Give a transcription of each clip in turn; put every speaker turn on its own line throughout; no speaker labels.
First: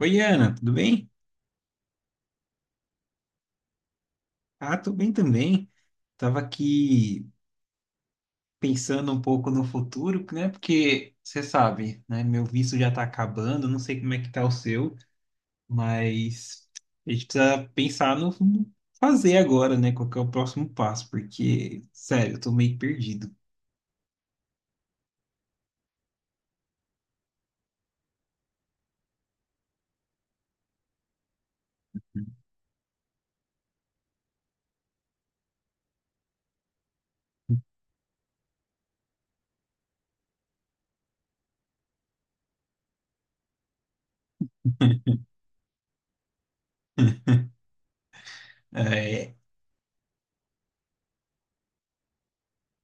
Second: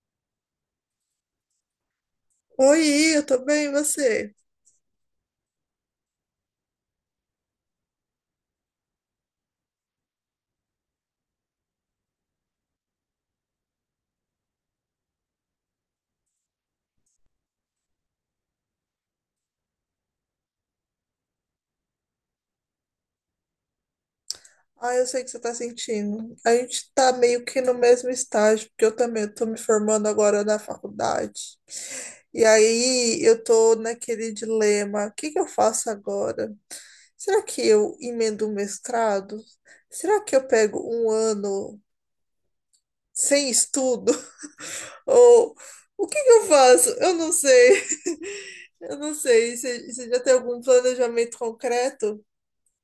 Oi, Ana, tudo bem?
Oi, eu tô bem, e você?
Ah, tô bem também. Tava aqui pensando um pouco no futuro, né? Porque você sabe, né? Meu visto já tá acabando, não sei como é que tá o seu, mas a gente precisa pensar no fazer agora, né? Qual que é o próximo passo? Porque, sério, eu tô meio perdido.
Ah, eu sei o que você tá sentindo. A gente tá meio que no mesmo estágio, porque eu também tô me formando agora na faculdade. E aí eu tô naquele dilema, o que que eu faço agora? Será que eu emendo um mestrado? Será que eu pego um ano sem estudo? Ou o que que eu faço? Eu não sei. Eu não
É,
sei. Você já tem algum planejamento concreto?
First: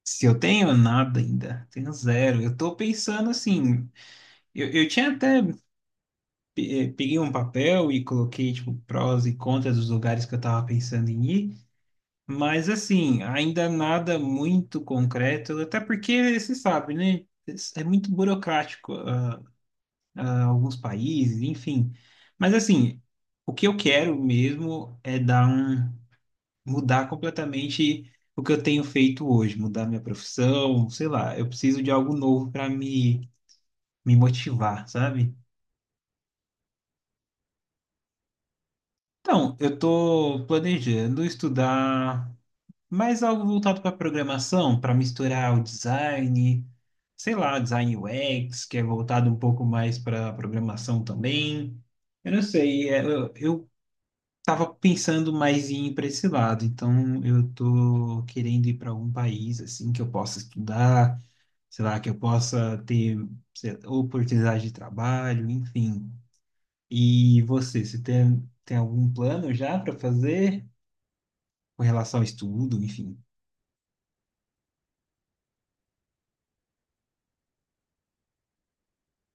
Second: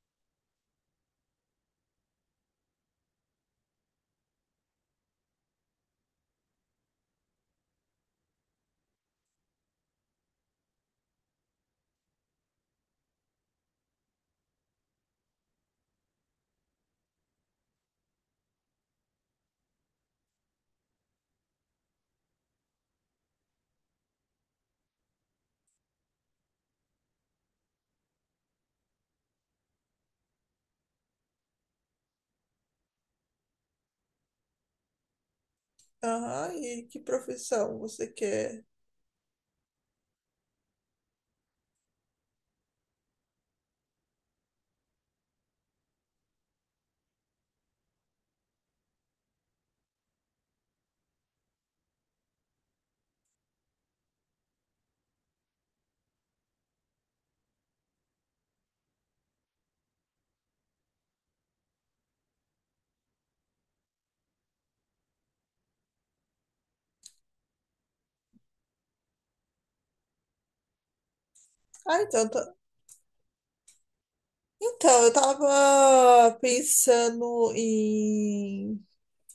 se eu tenho nada ainda, tenho zero. Eu tô pensando assim, eu tinha até peguei um papel e coloquei, tipo, prós e contras dos lugares que eu tava pensando em ir, mas, assim, ainda nada muito concreto, até porque, você sabe, né? É muito burocrático, alguns países, enfim. Mas, assim, o que eu quero mesmo é mudar completamente o que eu tenho feito hoje, mudar minha profissão, sei lá, eu preciso de algo novo para me motivar, sabe?
Aham, e que profissão você quer?
Então, eu estou planejando estudar mais algo voltado para programação, para misturar o design, sei lá, design UX, que é voltado um pouco mais para programação também. Eu não sei, eu tava pensando mais em ir para esse lado, então eu tô querendo ir para algum país assim que eu possa estudar, sei lá, que eu possa ter sei lá, oportunidade de trabalho, enfim. E você tem algum plano já para fazer com
Ah,
relação ao
então,
estudo, enfim?
então eu tava pensando em,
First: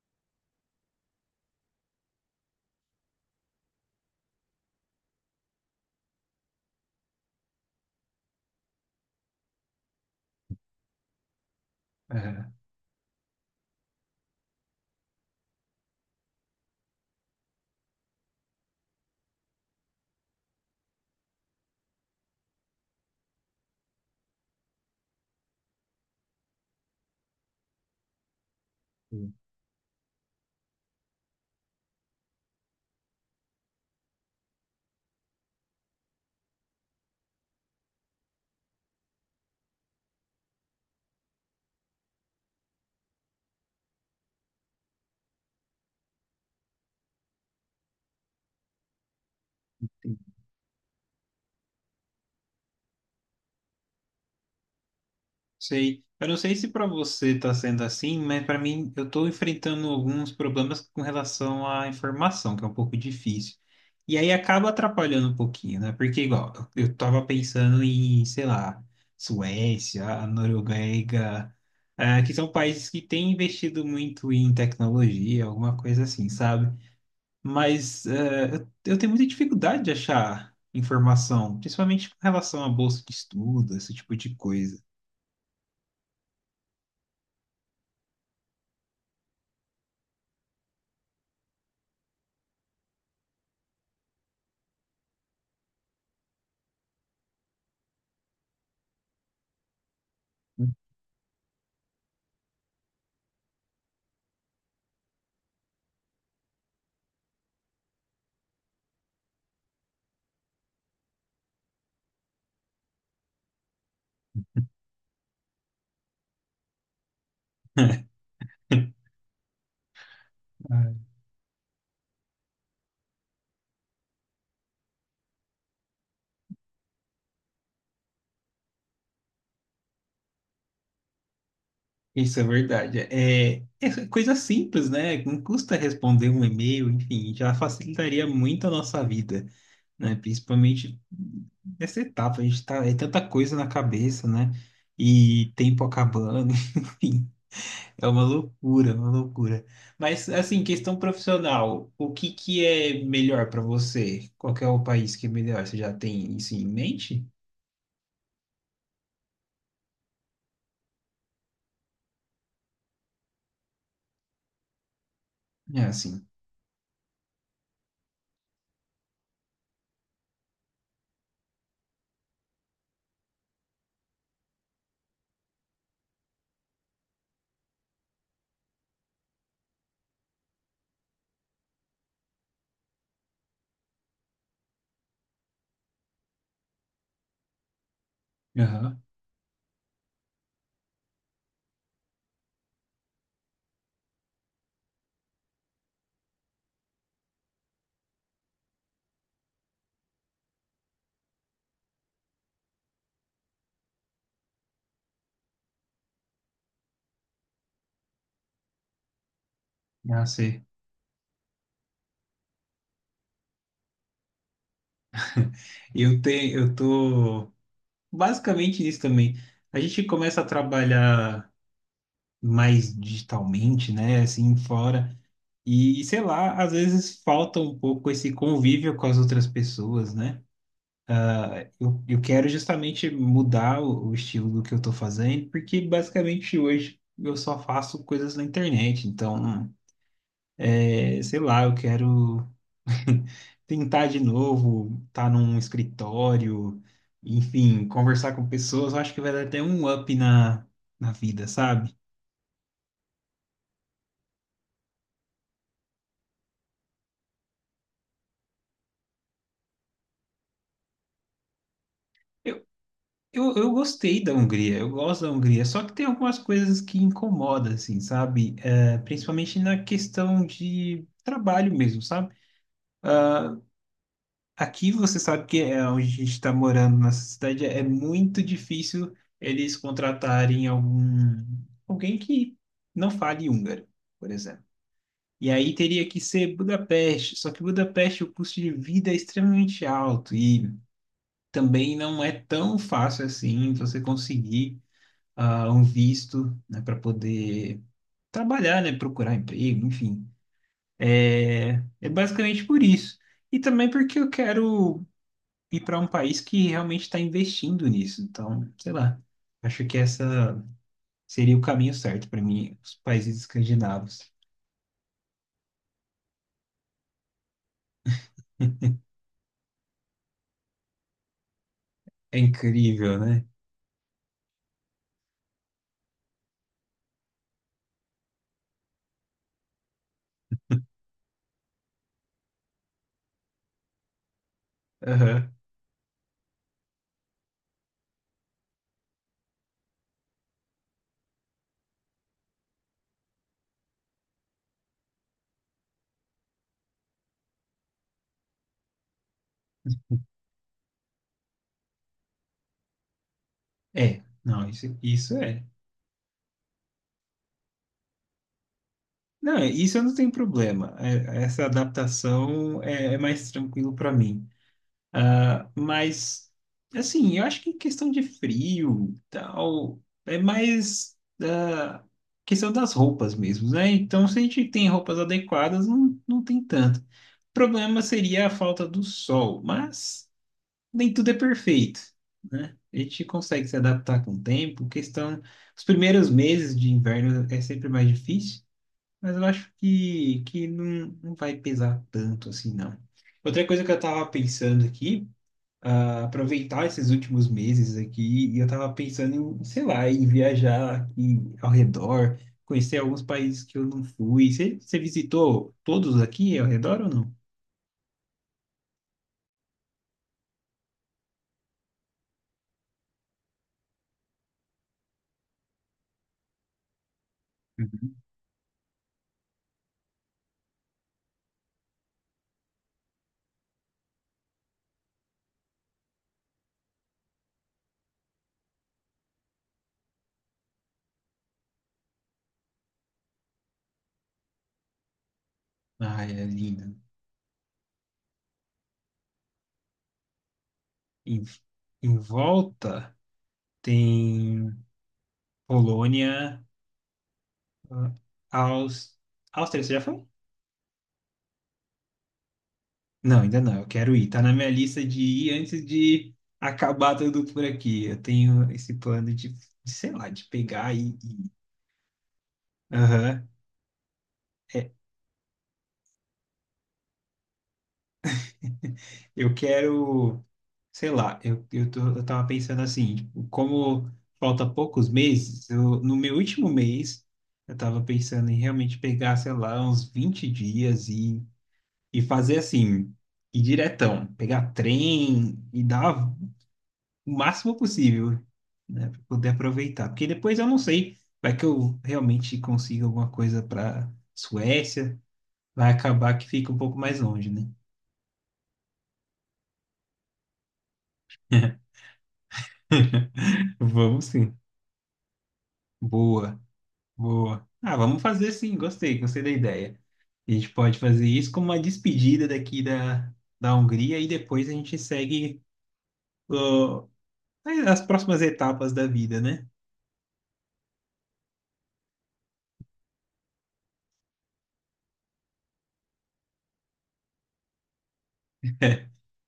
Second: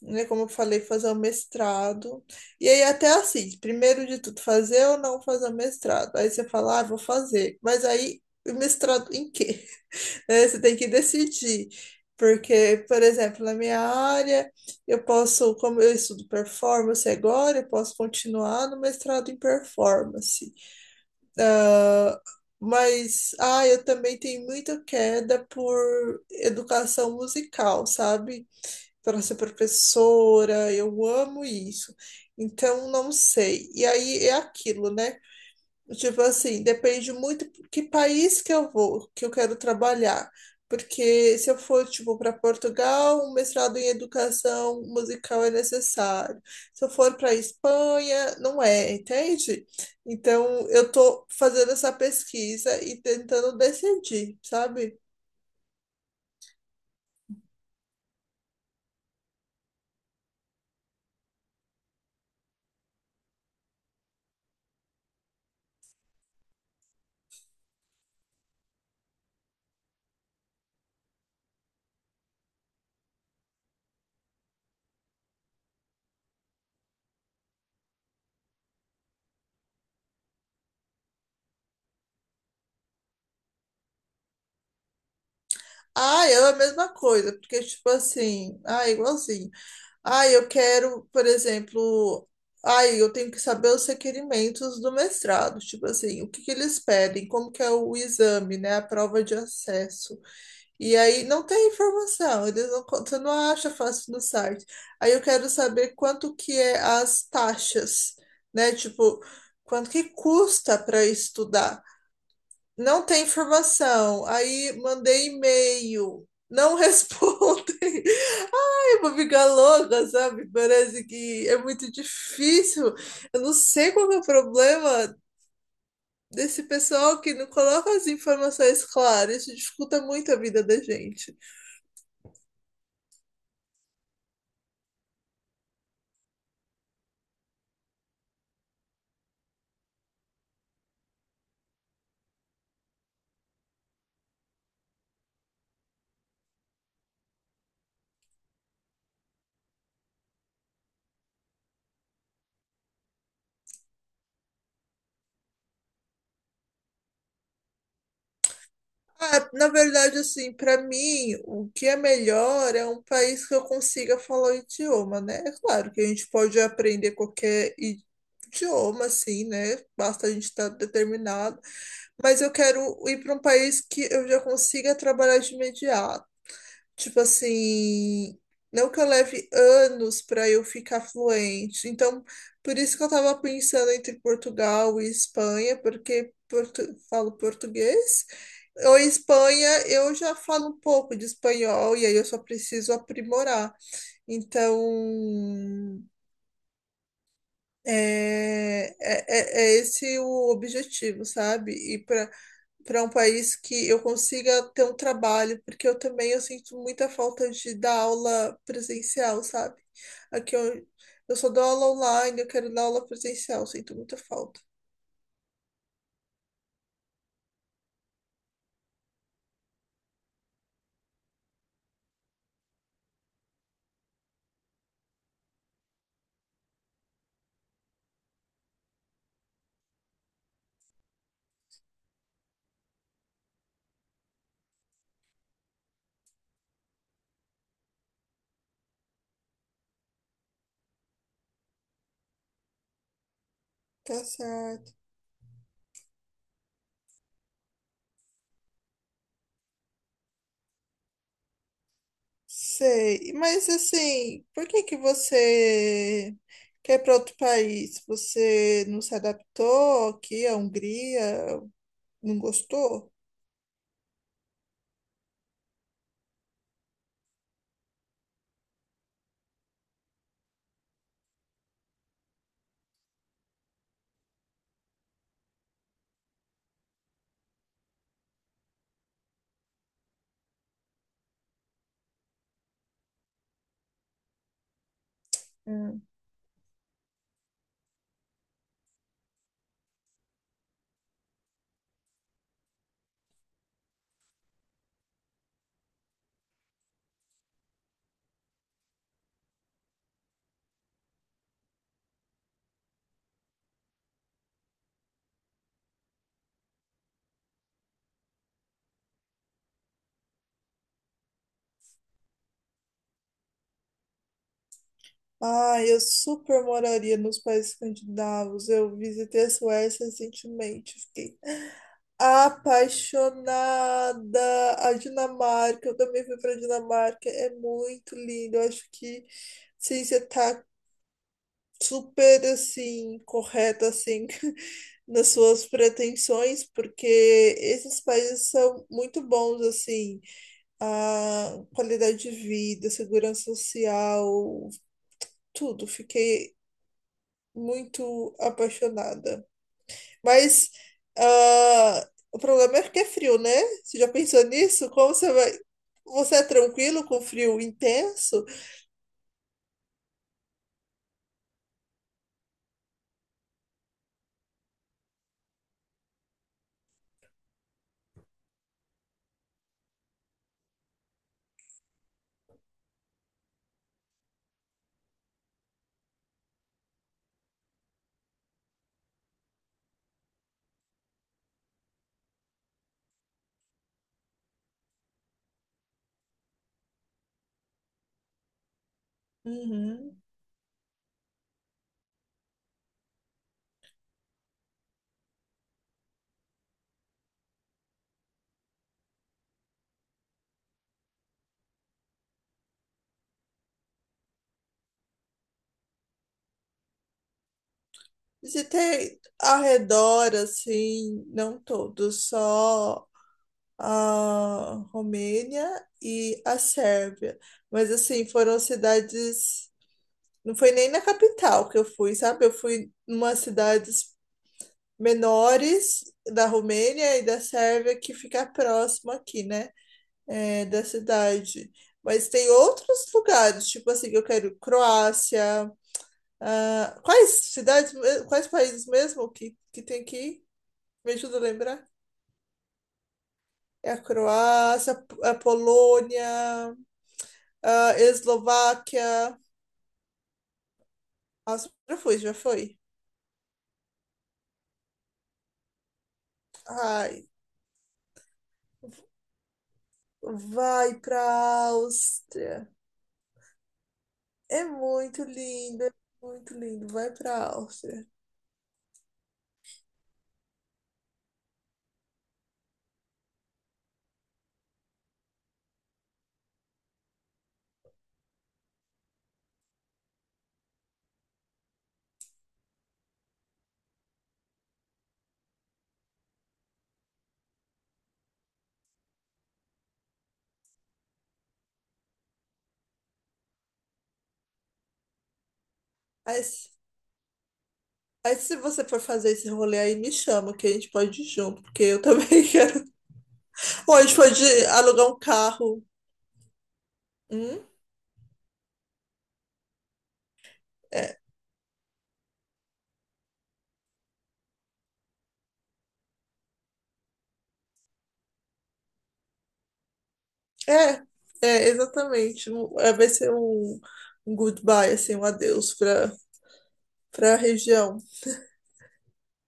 né, como eu falei, fazer um mestrado. E aí até assim, primeiro de tudo, fazer ou não fazer o mestrado. Aí você fala, ah, vou fazer. Mas aí, o mestrado em quê? Né, você tem que decidir.
Aham.
Porque, por exemplo, na minha área, eu posso, como eu estudo performance agora, eu posso continuar no mestrado em performance. Ah, mas, ah, eu também tenho muita queda por educação musical, sabe? Para ser professora, eu amo isso. Então, não sei. E aí é aquilo, né? Tipo assim, depende muito que país que eu vou, que eu quero trabalhar. Porque se eu for, tipo, para Portugal, um mestrado em educação musical é necessário. Se eu for para Espanha, não é, entende? Então, eu tô fazendo essa pesquisa e tentando decidir, sabe?
Sei. Eu não sei se para você está sendo assim, mas para mim eu estou enfrentando alguns problemas com relação à informação, que é um pouco difícil. E aí acaba atrapalhando um pouquinho, né? Porque igual, eu estava pensando em, sei lá, Suécia, a Noruega, que são países que têm investido muito em tecnologia, alguma coisa assim, sabe? Mas eu tenho muita dificuldade de achar informação, principalmente com relação à bolsa de estudo, esse tipo de coisa.
Ah, eu a mesma coisa, porque, tipo assim, ah, igualzinho. Ai, eu quero, por exemplo, ai, eu tenho que saber os requerimentos do mestrado, tipo assim, o que que eles pedem, como que é o exame, né, a prova de acesso. E aí não tem informação, eles você não acha fácil no site. Aí eu quero saber quanto que é as taxas, né, tipo, quanto que custa para estudar. Não tem informação. Aí mandei e-mail, não respondem. Vou ficar louca, sabe?
Ah,
Parece que é muito difícil. Eu não sei qual que é o problema desse pessoal que não coloca as informações claras. Isso dificulta muito a vida da gente.
isso é verdade. É coisa simples, né? Não custa responder um e-mail, enfim, já facilitaria muito a nossa vida, né? Principalmente nessa etapa, a gente tá, é tanta coisa na cabeça, né? E tempo acabando, enfim, é uma loucura, uma loucura. Mas, assim, questão profissional, o que que é melhor para você? Qual que é o país que é melhor? Você já tem isso em mente?
Ah, na verdade, assim, para mim, o que é melhor é um país que eu consiga falar o idioma, né? É
É
claro que a
assim.
gente pode aprender idioma, assim, né? Basta a gente estar determinado. Mas eu quero ir para um país que eu já consiga trabalhar de imediato. Tipo assim, não que eu leve anos para eu ficar fluente. Então, por isso que eu tava pensando entre Portugal e Espanha, porque falo português. Ou
Aham.
Espanha, eu já falo um pouco de espanhol e aí eu só preciso aprimorar. Então, é esse o objetivo, sabe? E para um país que eu consiga ter um trabalho, porque eu também eu sinto muita falta de dar aula presencial, sabe?
Ah,
Aqui
sei.
eu, eu só dou aula online, eu quero dar aula presencial, sinto muita falta.
Eu tô basicamente isso também. A gente começa a trabalhar mais digitalmente, né? Assim, fora. E, sei lá, às vezes falta um pouco esse convívio com as outras pessoas, né? Eu quero justamente mudar o estilo do que eu tô fazendo, porque basicamente hoje eu só faço coisas na internet. Então, sei lá, eu quero tentar de
Tá certo.
novo, estar num escritório, enfim, conversar com pessoas. Eu acho que vai dar até um up na vida, sabe?
Sei, mas assim, por que que você quer ir para outro país? Você não se adaptou aqui à Hungria? Não
Eu,
gostou?
eu gostei da Hungria, eu gosto da Hungria, só que tem algumas coisas que incomodam, assim, sabe? É, principalmente na questão de trabalho mesmo, sabe? Aqui você sabe que é onde a gente está morando, nessa cidade, é muito difícil eles contratarem algum alguém que não fale húngaro, por exemplo. E aí teria que ser Budapeste, só que Budapeste o custo de vida é extremamente alto e também não é tão fácil assim você conseguir um visto, né, para poder trabalhar, né, procurar emprego, enfim. É basicamente por isso. E também porque eu quero e para um país que realmente está investindo nisso. Então, sei lá, acho que essa seria o caminho certo para mim, os países escandinavos.
Ah, eu super moraria nos países escandinavos. Eu visitei a Suécia recentemente, fiquei
É incrível, né?
apaixonada. A Dinamarca, eu também fui pra Dinamarca, é muito lindo. Eu acho que sim, você tá super assim, correta assim nas
Aham.
suas pretensões, porque esses países são muito bons assim, a qualidade de vida, segurança social, tudo. Fiquei muito apaixonada. Mas ah, o problema é que é frio, né? Você já
É,
pensou
não,
nisso?
isso,
Como você
isso
vai.
é.
Você é tranquilo com frio intenso?
Não, isso eu não tenho problema. Essa adaptação é mais tranquilo para mim. Ah, mas, assim, eu acho que questão de frio, tal, é mais questão das roupas mesmo, né? Então, se a gente tem roupas adequadas, não tem tanto. Problema seria a falta do sol, mas nem tudo é perfeito, né? A gente consegue se adaptar com o tempo. Questão, os primeiros meses de inverno é sempre mais difícil, mas eu acho
Uhum.
que não vai pesar tanto assim, não. Outra coisa que eu estava pensando aqui, aproveitar esses últimos meses aqui, e eu estava pensando em, sei lá, em viajar aqui ao redor, conhecer alguns países que eu não fui. Você visitou todos aqui ao redor ou não?
Você tem arredor, assim, não todo, só a Romênia e a Sérvia. Mas, assim, foram cidades. Não foi nem na capital que eu fui, sabe? Eu fui numa cidade menores da Romênia e da Sérvia que fica próximo aqui, né? É, da cidade. Mas tem outros lugares, tipo assim, eu quero Croácia.
Ai, é lindo.
Ah, quais quais países mesmo que tem aqui? Me ajuda a
Em,
lembrar.
em volta
É a
tem
Croácia, a Polônia,
Polônia,
a
ah, Aus-
Eslováquia.
Áustria, você já foi?
Nossa, já foi.
Não, ainda não. Eu quero ir. Tá na minha lista de ir antes de acabar
Ai,
tudo por aqui. Eu tenho esse plano de, sei lá, de pegar
vai
e
pra Áustria.
Aham.
É
É,
muito lindo, é muito lindo. Vai pra Áustria.
eu quero, sei lá, eu tava pensando assim, tipo, como falta poucos meses, eu, no meu último mês, eu tava pensando em realmente pegar, sei lá, uns 20 dias e fazer assim, ir diretão, pegar trem e dar o máximo possível, né, para poder aproveitar. Porque depois eu não sei, vai que eu realmente consiga alguma coisa para Suécia, vai acabar
Aí,
que
se
fica um pouco mais longe, né?
aí se você for fazer esse rolê aí, me chama, que a gente pode ir junto, porque eu também quero. Ou a gente
Vamos
pode
sim.
alugar um carro.
Boa,
Hum?
boa. Ah, vamos fazer sim, gostei, gostei da ideia. A gente pode
É,
fazer isso como uma despedida daqui da Hungria e depois a gente segue ó, as próximas etapas da vida, né?
é, exatamente. Vai ser um, um goodbye, assim, um adeus para a região.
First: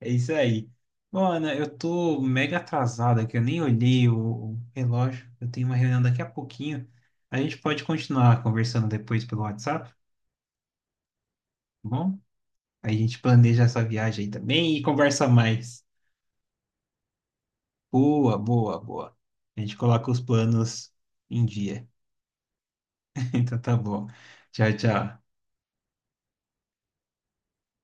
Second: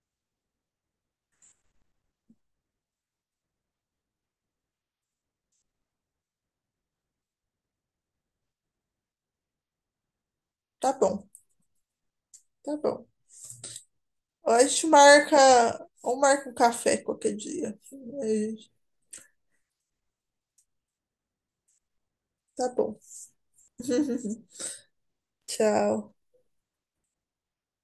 É isso aí. Bom, Ana, eu tô mega atrasado aqui, eu nem olhei o relógio. Eu tenho uma reunião daqui a pouquinho. A gente pode continuar conversando depois pelo WhatsApp, tá
Tá bom,
bom?
tá
Aí a
bom.
gente planeja essa viagem aí
Ou a
também e
gente
conversa mais.
marca, ou marca um café qualquer dia.
Boa,
Aí,
boa, boa. A gente coloca os planos em dia.
tá bom.
Então tá bom. Tchau, tchau.
Tchau.